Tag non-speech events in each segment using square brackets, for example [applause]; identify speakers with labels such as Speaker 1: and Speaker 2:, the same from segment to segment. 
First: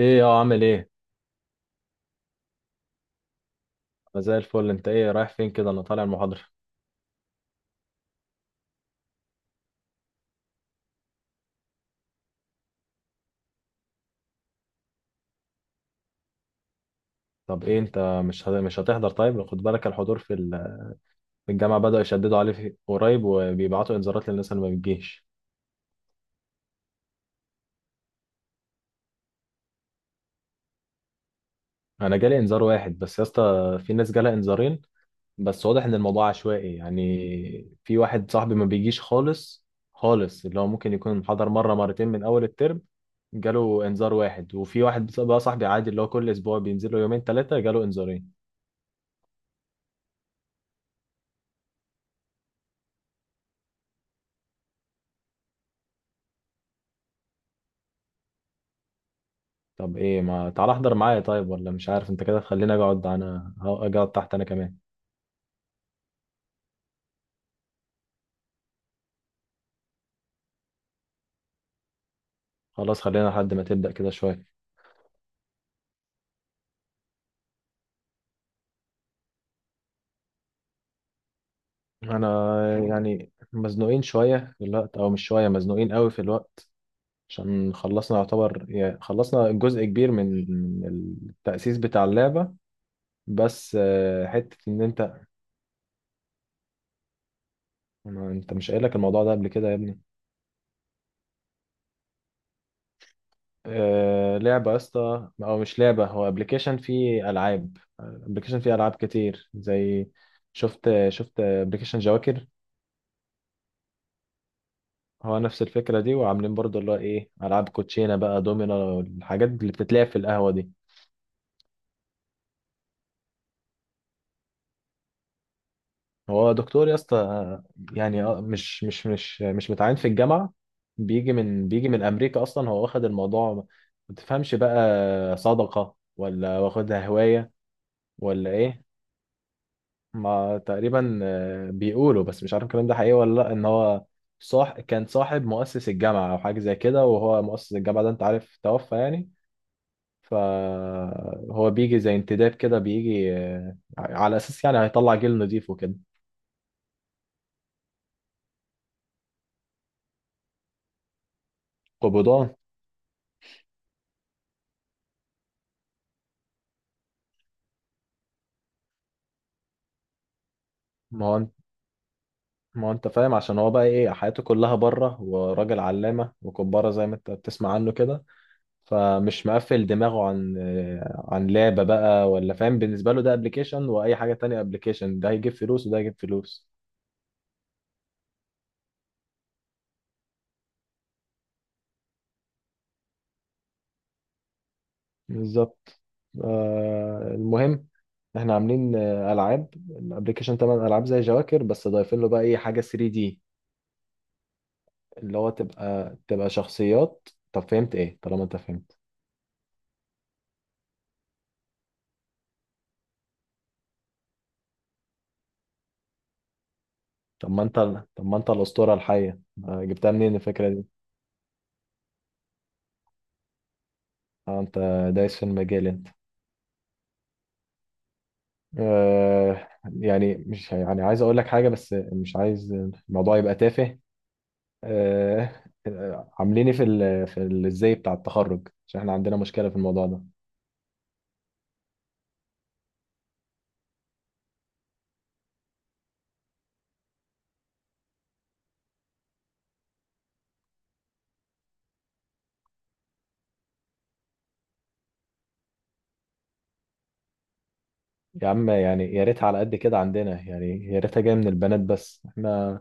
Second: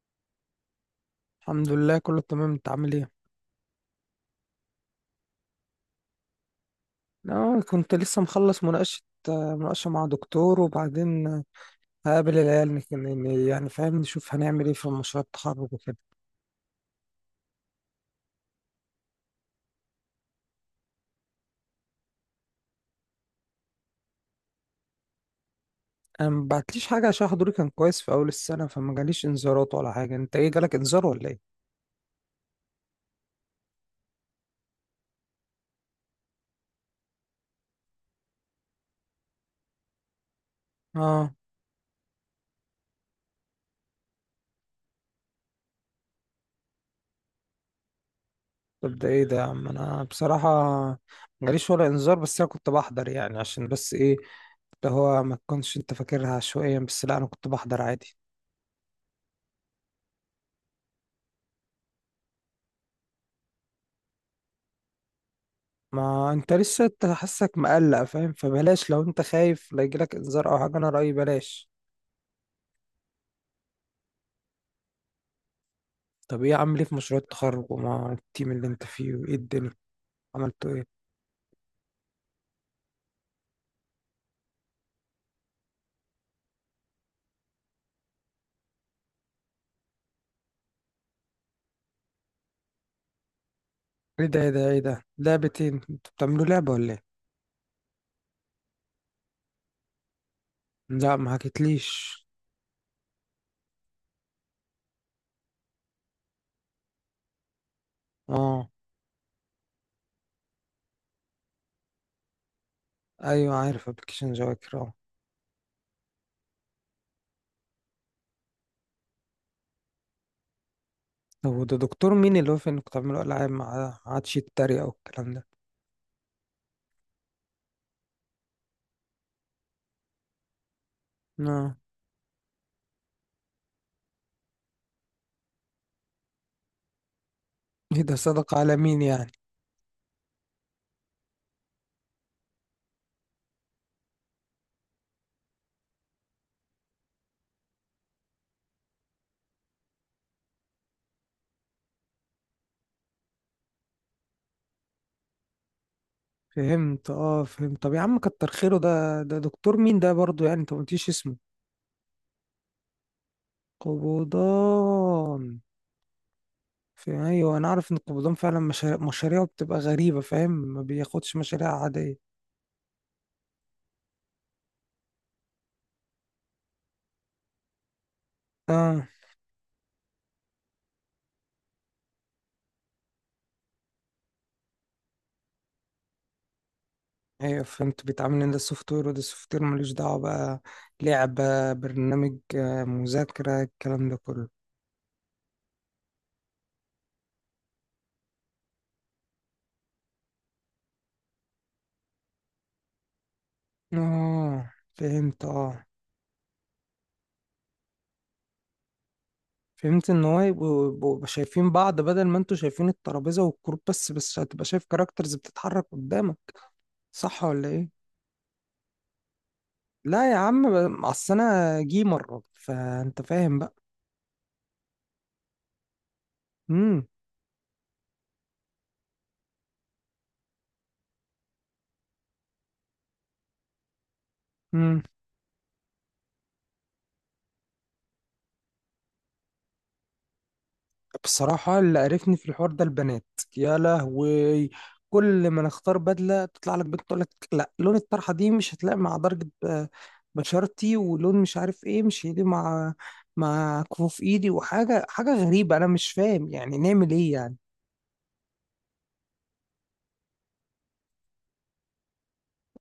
Speaker 1: ايه يا عامل ايه؟
Speaker 2: الحمد لله، كله تمام. انت عامل ايه؟
Speaker 1: انا زي الفل، انت ايه رايح فين كده؟ انا طالع المحاضره.
Speaker 2: اه، كنت لسه مخلص مناقشة مع دكتور، وبعدين هقابل العيال يعني فاهم، نشوف هنعمل ايه في مشروع التخرج وكده.
Speaker 1: طب ايه انت، مش هتحضر؟ طيب خد بالك الحضور في الجامعه بداوا يشددوا عليه قريب، وبيبعتوا انذارات للناس اللي ما بتجيش.
Speaker 2: انا ما بعتليش حاجة عشان حضوري كان كويس في اول السنة، فما جاليش انذارات ولا حاجة. انت ايه، جالك انذار ولا ايه؟
Speaker 1: انا جالي انذار واحد بس يا اسطى، في ناس جالها انذارين، بس واضح ان الموضوع عشوائي. يعني في واحد صاحبي ما بيجيش خالص، اللي هو ممكن يكون
Speaker 2: اه.
Speaker 1: حضر مره مرتين من اول الترم جاله انذار واحد، وفي واحد بقى صاحبي عادي اللي هو كل اسبوع بينزل له يومين ثلاثه جاله انذارين.
Speaker 2: طب ده ايه ده يا عم؟ انا بصراحة ما جاليش ولا انذار، بس انا كنت بحضر يعني عشان بس ايه اللي هو ما تكونش انت فاكرها عشوائيا، بس لا انا كنت بحضر عادي.
Speaker 1: طب ايه، ما تعال احضر معايا. طيب ولا مش عارف، انت كده خليني اقعد انا، اقعد تحت انا كمان.
Speaker 2: ما انت لسه انت حاسك مقلق فاهم، فبلاش. لو انت خايف لا يجيلك انذار او حاجه، انا رايي بلاش.
Speaker 1: خلاص خلينا لحد ما تبدأ كده شوية.
Speaker 2: طب ايه، عامل ايه في مشروع التخرج ومع التيم اللي انت فيه، وايه الدنيا عملتوا ايه؟
Speaker 1: انا يعني مزنوقين شوية في الوقت، او مش شوية، مزنوقين قوي في الوقت، عشان خلصنا يعتبر، يعني خلصنا جزء كبير من من التأسيس بتاع اللعبة. بس
Speaker 2: ايه ده، ايه
Speaker 1: حتة
Speaker 2: ده، ايه
Speaker 1: ان
Speaker 2: ده
Speaker 1: انت.
Speaker 2: لعبتين؟ انتوا بتعملوا لعبه ولا ايه؟
Speaker 1: انت مش قايل لك الموضوع ده قبل كده يا ابني؟
Speaker 2: لا، ما حكيتليش.
Speaker 1: لعبة يا اسطى، او مش لعبة، هو ابلكيشن
Speaker 2: اه،
Speaker 1: فيه العاب كتير زي، شفت ابلكيشن جواكر.
Speaker 2: ايوه عارف ابلكيشن جواكر، اه.
Speaker 1: هو نفس الفكرة دي، وعاملين برضه اللي هو ايه، العاب كوتشينة بقى، دومينو، الحاجات اللي بتتلعب في القهوة دي.
Speaker 2: طب وده دكتور مين اللي هو في انكم تعملوا العاب، ما عادش يتريق او الكلام ده؟
Speaker 1: هو دكتور يا اسطى، يعني مش متعين في الجامعة. بيجي من،
Speaker 2: اه.
Speaker 1: امريكا اصلا. هو واخد الموضوع، ما تفهمش بقى، صدقة ولا واخدها هواية
Speaker 2: ايه ده،
Speaker 1: ولا
Speaker 2: صدق على
Speaker 1: ايه.
Speaker 2: مين يعني؟
Speaker 1: ما تقريبا بيقولوا، بس مش عارف الكلام ده حقيقي ولا لا، ان هو صاح كان صاحب مؤسس الجامعة او حاجة زي كده، وهو مؤسس الجامعة ده انت عارف توفى يعني. فهو بيجي زي انتداب كده، بيجي على اساس يعني هيطلع جيل نضيف وكده.
Speaker 2: فهمت، اه فهمت. طب يا عم كتر خيره، ده دكتور مين ده برضو؟ يعني انت ما قلتيش اسمه.
Speaker 1: قبضان.
Speaker 2: قبضان؟ في، ايوه، انا عارف ان القبضان فعلا مشاريعه بتبقى غريبه فاهم، ما
Speaker 1: ما
Speaker 2: بياخدش
Speaker 1: هو انت-
Speaker 2: مشاريع عاديه.
Speaker 1: ما هو انت فاهم، عشان هو بقى ايه، حياته كلها بره، وراجل علامة وكبارة زي ما انت بتسمع عنه كده.
Speaker 2: اه،
Speaker 1: فمش مقفل دماغه عن، لعبة بقى ولا فاهم. بالنسبة له ده ابلكيشن وأي حاجة تانية ابلكيشن، ده هيجيب فلوس وده هيجيب فلوس.
Speaker 2: ايوه، فهمت. بيتعامل ان ده سوفت وير وده سوفت وير ملوش دعوه بقى، لعبه، برنامج، مذاكره، الكلام ده كله.
Speaker 1: بالظبط. آه، المهم احنا عاملين ألعاب الابلكيشن، طبعا ألعاب زي جواكر، بس ضايفين له بقى ايه، حاجة 3 دي،
Speaker 2: اه،
Speaker 1: اللي
Speaker 2: فهمت.
Speaker 1: هو
Speaker 2: اه،
Speaker 1: تبقى، شخصيات. طب فهمت ايه؟ طالما انت فهمت.
Speaker 2: فهمت ان هو يبقوا شايفين بعض، بدل ما انتوا شايفين الترابيزه والكروب بس هتبقى شايف كاركترز بتتحرك قدامك، صح
Speaker 1: طب ما
Speaker 2: ولا
Speaker 1: انت
Speaker 2: ايه؟
Speaker 1: طب ما انت الأسطورة الحية، جبتها
Speaker 2: لا
Speaker 1: منين
Speaker 2: يا
Speaker 1: الفكرة
Speaker 2: عم،
Speaker 1: دي؟
Speaker 2: اصل انا جيمر فانت فاهم بقى.
Speaker 1: اه، دايس في المجال انت.
Speaker 2: امم.
Speaker 1: آه، يعني مش يعني، عايز اقول لك حاجه بس مش عايز الموضوع يبقى تافه.
Speaker 2: مم.
Speaker 1: عامليني في ال، ازاي بتاع التخرج؟ عشان احنا عندنا مشكله في الموضوع ده.
Speaker 2: بصراحة اللي قرفني في الحوار ده البنات. يا لهوي. كل ما نختار بدلة تطلع لك بنت تقول لك لا، لون الطرحة دي مش هتلاقي مع درجة بشرتي، ولون مش عارف ايه مش هيلي مع كفوف ايدي، وحاجة حاجة غريبة. انا مش فاهم يعني نعمل ايه يعني.
Speaker 1: يا عم، يعني يا ريتها على قد كده عندنا، يعني يا ريتها جايه من البنات بس. احنا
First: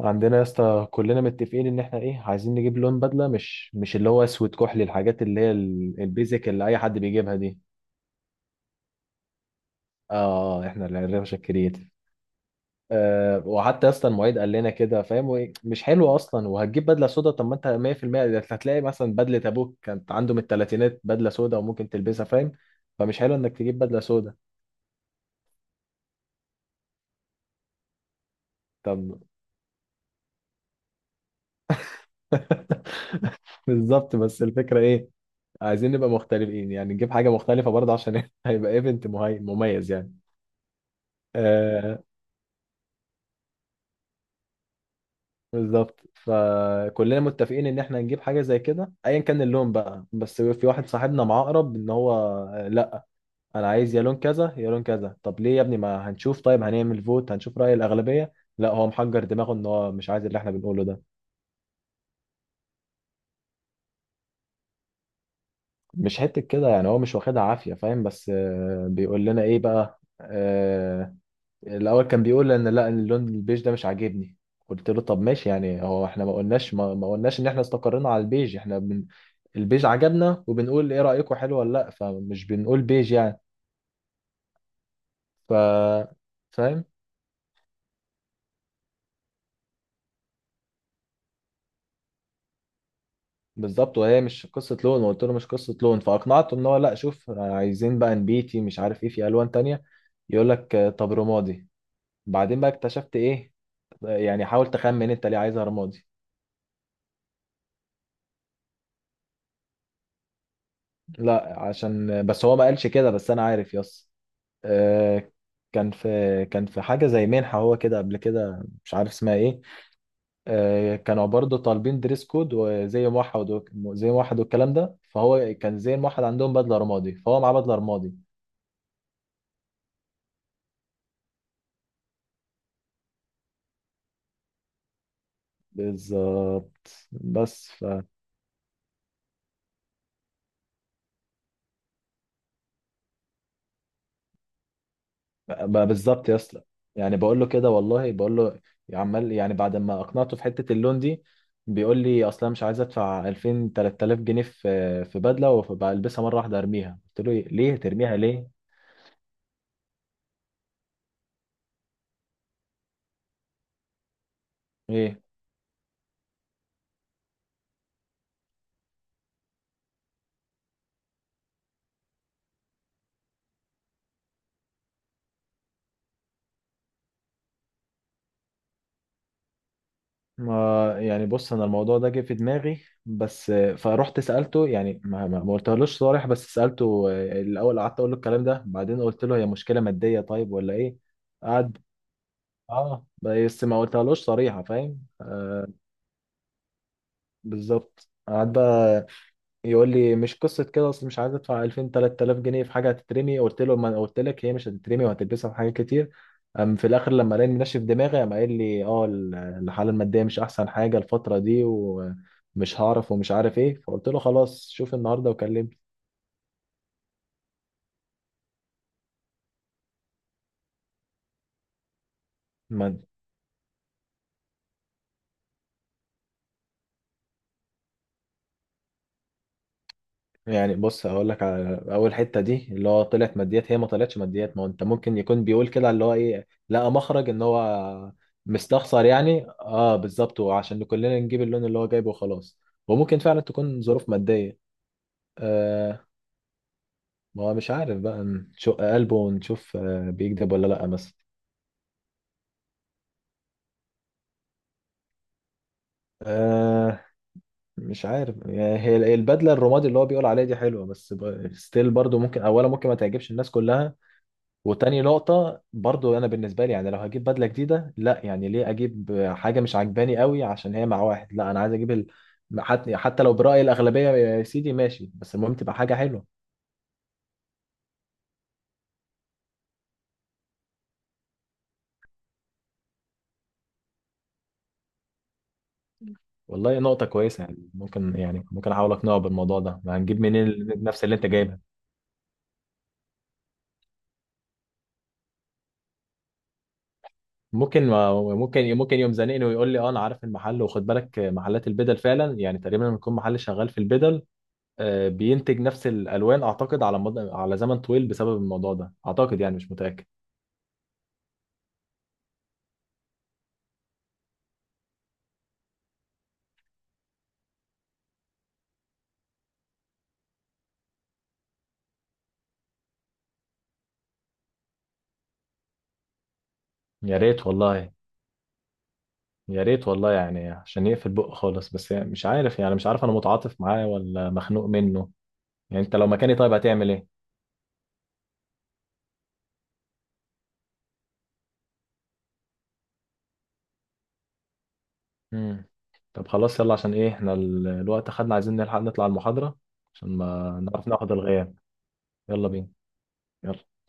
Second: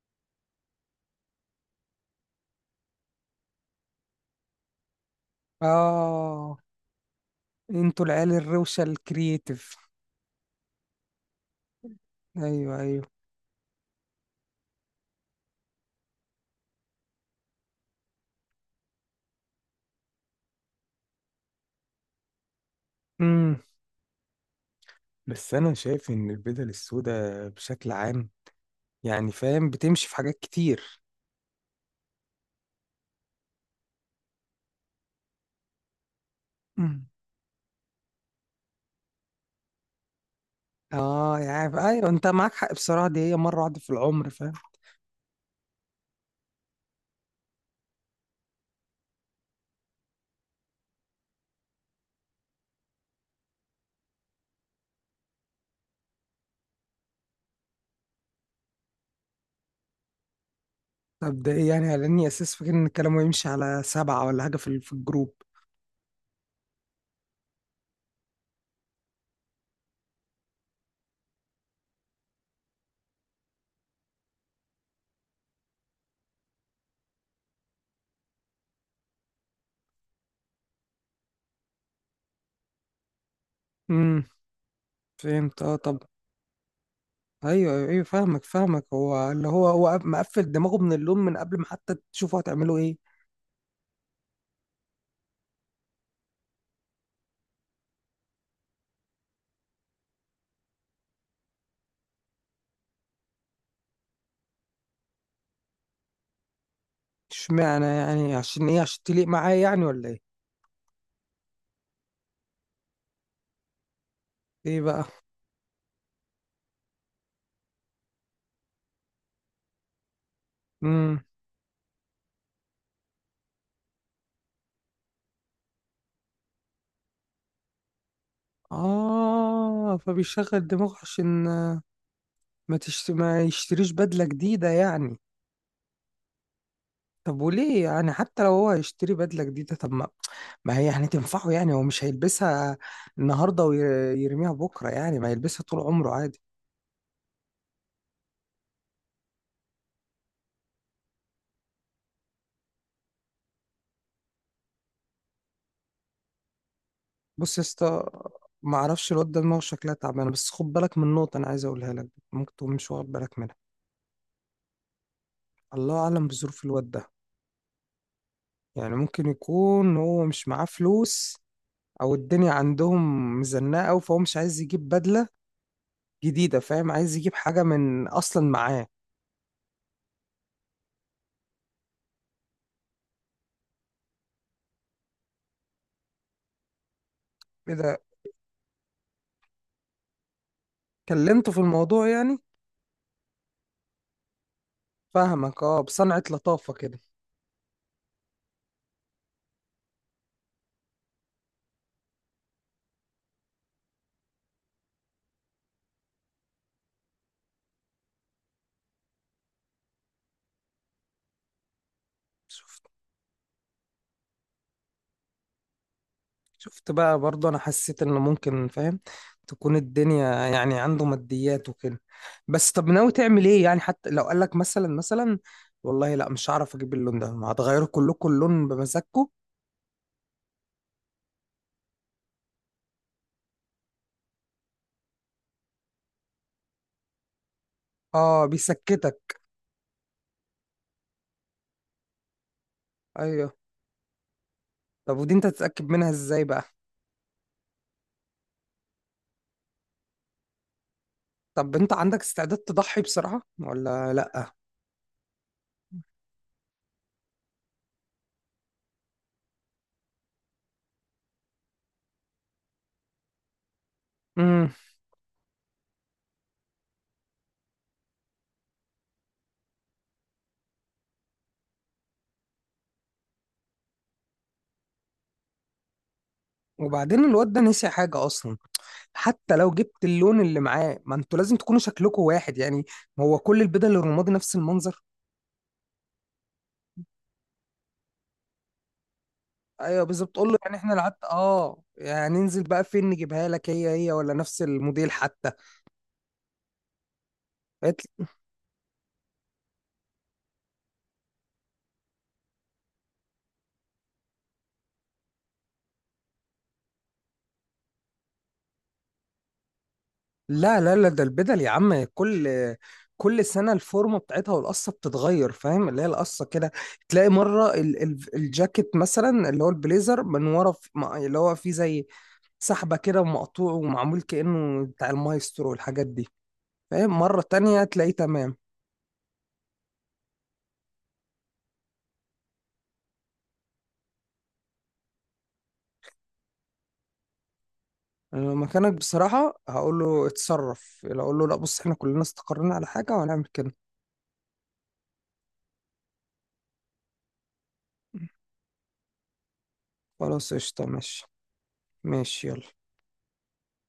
Speaker 1: عندنا يا اسطى كلنا متفقين ان احنا ايه، عايزين نجيب لون بدله مش اللي هو اسود، كحلي، الحاجات اللي هي البيزك
Speaker 2: اه،
Speaker 1: اللي اي حد بيجيبها دي.
Speaker 2: انتوا العيال الروشة الكرييتيف.
Speaker 1: اه، احنا اللي هنرفش.
Speaker 2: ايوه، ايوه.
Speaker 1: وحتى اصلا المعيد قال لنا كده فاهم، وإيه، مش حلو اصلا، وهتجيب بدله سودا؟ طب ما انت 100% ده هتلاقي مثلا بدله ابوك كانت عنده من الثلاثينات بدله سودا وممكن تلبسها فاهم. فمش حلو انك
Speaker 2: امم.
Speaker 1: تجيب بدله سودا.
Speaker 2: بس انا شايف ان البدل السوداء بشكل عام
Speaker 1: طب.
Speaker 2: يعني فاهم بتمشي في حاجات كتير.
Speaker 1: [laughs] بالظبط، بس الفكره ايه، عايزين نبقى مختلفين، يعني نجيب حاجه مختلفه برضه، عشان [laughs] هيبقى ايفنت مميز يعني.
Speaker 2: اه، يعني
Speaker 1: آه،
Speaker 2: ايوه، انت معاك حق بصراحه. دي هي مره واحده في العمر فاهم.
Speaker 1: بالظبط، فكلنا متفقين ان احنا نجيب حاجه زي كده ايا كان اللون بقى. بس في واحد صاحبنا معاه اقرب، ان هو انا عايز يا لون كذا يا لون كذا. طب ليه يا ابني، ما هنشوف، طيب هنعمل فوت، هنشوف رأي الأغلبية. لا هو محجر دماغه، ان هو مش عايز اللي احنا بنقوله ده.
Speaker 2: طب ده ايه يعني، لاني اساس فاكر ان الكلام يمشي على سبعه ولا حاجه في الجروب.
Speaker 1: مش حتة كده يعني، هو مش واخدها عافية فاهم، بس بيقول لنا ايه بقى، الأول كان بيقول ان لا، اللون البيج ده مش عاجبني. قلت له طب ماشي، يعني هو احنا ما قلناش، ما قلناش ان احنا استقرينا على البيج، احنا البيج عجبنا، وبنقول ايه رأيكم حلو ولا لا، فمش بنقول بيج يعني.
Speaker 2: امم،
Speaker 1: ف
Speaker 2: فهمت، اه. طب،
Speaker 1: فاهم.
Speaker 2: ايوه، ايوه، أيوة، فاهمك فاهمك. هو اللي هو هو مقفل دماغه من اللون من قبل ما حتى تشوفوا هتعملوا ايه.
Speaker 1: بالظبط، وهي مش قصه لون، وقلت له مش قصه لون. فاقنعته ان هو، لا شوف عايزين بقى نبيتي مش عارف ايه، في الوان تانية. يقول لك طب رمادي. بعدين بقى اكتشفت ايه، يعني حاول تخمن انت ليه عايزها رمادي.
Speaker 2: اشمعنى يعني، عشان ايه، عشان تليق معايا يعني ولا ايه؟
Speaker 1: لا عشان، بس هو ما قالش كده، بس انا عارف. يس،
Speaker 2: ايه بقى؟
Speaker 1: آه، كان في، حاجه زي منحه هو كده قبل كده مش عارف اسمها ايه.
Speaker 2: امم.
Speaker 1: كانوا برضه طالبين دريس كود وزي موحد، زي موحد والكلام ده، فهو كان زي موحد عندهم بدله رمادي، فهو معاه بدله رمادي.
Speaker 2: اه، فبيشغل دماغه عشان ما يشتريش بدله جديده يعني.
Speaker 1: بالظبط.
Speaker 2: طب
Speaker 1: بس
Speaker 2: وليه يعني، حتى لو هو هيشتري بدله جديده، طب ما هي يعني تنفعه. يعني هو مش هيلبسها النهارده ويرميها بكره، يعني ما هيلبسها طول
Speaker 1: بقى
Speaker 2: عمره
Speaker 1: بالظبط يا
Speaker 2: عادي.
Speaker 1: اسطى، يعني بقول له كده والله، بقول له، عمال يعني بعد ما اقنعته في حته اللون دي، بيقول لي اصلا مش عايز ادفع 2000 3000 جنيه في بدله وبلبسها مره واحده ارميها. قلت له إيه؟
Speaker 2: بص يا
Speaker 1: ليه
Speaker 2: اسطى،
Speaker 1: ترميها ليه؟
Speaker 2: ما اعرفش الواد ده دماغه شكلها تعبانه، بس خد بالك من نقطه انا عايز اقولها لك ممكن تكون مش واخد بالك منها.
Speaker 1: ايه؟
Speaker 2: الله اعلم بظروف الواد ده. يعني ممكن يكون هو مش معاه فلوس، او الدنيا عندهم مزنقه أوي فهو مش عايز يجيب بدله جديده فاهم، عايز يجيب حاجه من اصلا معاه.
Speaker 1: ما يعني بص، انا الموضوع ده جه في دماغي بس. فروحت سالته يعني، ما قلتهالوش صريح بس سالته. الاول قعدت
Speaker 2: كده،
Speaker 1: اقول له الكلام ده، بعدين قلت له هي مشكله ماديه طيب ولا ايه.
Speaker 2: كلمته في
Speaker 1: قعد،
Speaker 2: الموضوع يعني.
Speaker 1: اه، بس ما قلتهالوش صريحة فاهم.
Speaker 2: فاهمك،
Speaker 1: آه،
Speaker 2: اه، بصنعة لطافه كده.
Speaker 1: بالظبط. قعد بقى يقول لي مش قصة كده، اصل مش عايز ادفع 2000 3000 جنيه في حاجة هتترمي. قلت له ما أنا قلت لك هي مش هتترمي، وهتلبسها في حاجات كتير. أم في الاخر لما لقاني منشف دماغي، قام قايل لي اه، الحالة المادية مش احسن حاجة الفترة دي، ومش هعرف ومش عارف ايه. فقلت له خلاص، شوف النهاردة وكلمني.
Speaker 2: شفت بقى برضه، انا حسيت ان ممكن فاهم تكون الدنيا يعني عنده ماديات وكده. بس طب
Speaker 1: ما
Speaker 2: ناوي تعمل ايه يعني؟ حتى لو قال لك مثلا والله لا مش هعرف اجيب اللون ده، هتغيروا كلكم اللون بمزاجكم؟
Speaker 1: يعني بص، هقول لك على اول حته دي اللي هو طلعت ماديات، هي ما طلعتش ماديات، ما هو انت ممكن يكون بيقول كده، اللي هو ايه، لقى مخرج ان هو
Speaker 2: اه،
Speaker 1: مستخسر
Speaker 2: بيسكتك.
Speaker 1: يعني. اه بالظبط، وعشان كلنا نجيب اللون اللي هو جايبه وخلاص. وممكن فعلا
Speaker 2: ايوه.
Speaker 1: تكون ظروف ماديه.
Speaker 2: طب ودي انت تتأكد
Speaker 1: آه،
Speaker 2: منها ازاي بقى؟
Speaker 1: ما هو مش عارف بقى، نشق قلبه ونشوف آه بيكذب ولا لا مثلا.
Speaker 2: طب انت عندك استعداد تضحي بصراحة ولا لا؟
Speaker 1: آه، مش عارف يعني، هي البدله الرمادي اللي هو بيقول عليها دي حلوه، بس ستيل برضو، ممكن اولا ممكن ما تعجبش الناس كلها.
Speaker 2: امم.
Speaker 1: وتاني نقطة برضو، أنا بالنسبة لي يعني، لو هجيب بدلة جديدة، لا يعني ليه أجيب حاجة مش عاجباني قوي عشان هي مع واحد؟ لا، أنا عايز أجيب حتى لو برأي الأغلبية يا سيدي ماشي، بس المهم تبقى حاجة حلوة.
Speaker 2: وبعدين الواد ده نسي حاجة اصلا، حتى لو جبت اللون اللي معاه ما انتوا لازم تكونوا شكلكم واحد يعني. ما هو كل البدل الرمادي نفس المنظر.
Speaker 1: والله نقطة كويسة، يعني ممكن، يعني ممكن أحاول أقنعه بالموضوع ده، ما
Speaker 2: ايوه
Speaker 1: هنجيب
Speaker 2: بالظبط،
Speaker 1: منين
Speaker 2: تقول له يعني احنا
Speaker 1: نفس اللي
Speaker 2: العت
Speaker 1: أنت جايبها.
Speaker 2: اه، يعني ننزل بقى فين نجيبها لك، هي هي ولا نفس الموديل حتى.
Speaker 1: ممكن،
Speaker 2: قالت لي
Speaker 1: ممكن يوم زنقني ويقول لي أه أنا عارف المحل. وخد بالك محلات البدل فعلا يعني تقريبا، لما يكون محل شغال في البدل، بينتج نفس الألوان أعتقد على مدى، على زمن طويل، بسبب الموضوع ده أعتقد، يعني مش متأكد.
Speaker 2: لا، لا، لا، ده البدل يا عم كل سنه الفورمه بتاعتها والقصه بتتغير فاهم. اللي هي القصه كده، تلاقي مره ال ال الجاكيت مثلا اللي هو البليزر من ورا اللي هو فيه زي سحبه كده ومقطوع ومعمول كانه بتاع المايسترو والحاجات دي فاهم.
Speaker 1: يا
Speaker 2: مره
Speaker 1: ريت
Speaker 2: تانية
Speaker 1: والله،
Speaker 2: تلاقيه تمام.
Speaker 1: يا ريت والله، يعني عشان يقفل بق خالص بس. يعني مش عارف، انا متعاطف معاه ولا مخنوق منه. يعني انت لو مكاني طيب هتعمل ايه؟
Speaker 2: أنا مكانك بصراحة هقول له اتصرف، لو اقول له لا بص احنا كلنا استقرينا على حاجة وهنعمل كده.
Speaker 1: امم طب خلاص يلا، عشان ايه، احنا الوقت خدنا، عايزين نلحق نطلع المحاضرة عشان
Speaker 2: خلاص
Speaker 1: ما
Speaker 2: قشطة،
Speaker 1: نعرف ناخد
Speaker 2: ماشي.
Speaker 1: الغياب.
Speaker 2: ماشي،
Speaker 1: يلا
Speaker 2: يلا.
Speaker 1: بينا. يلا.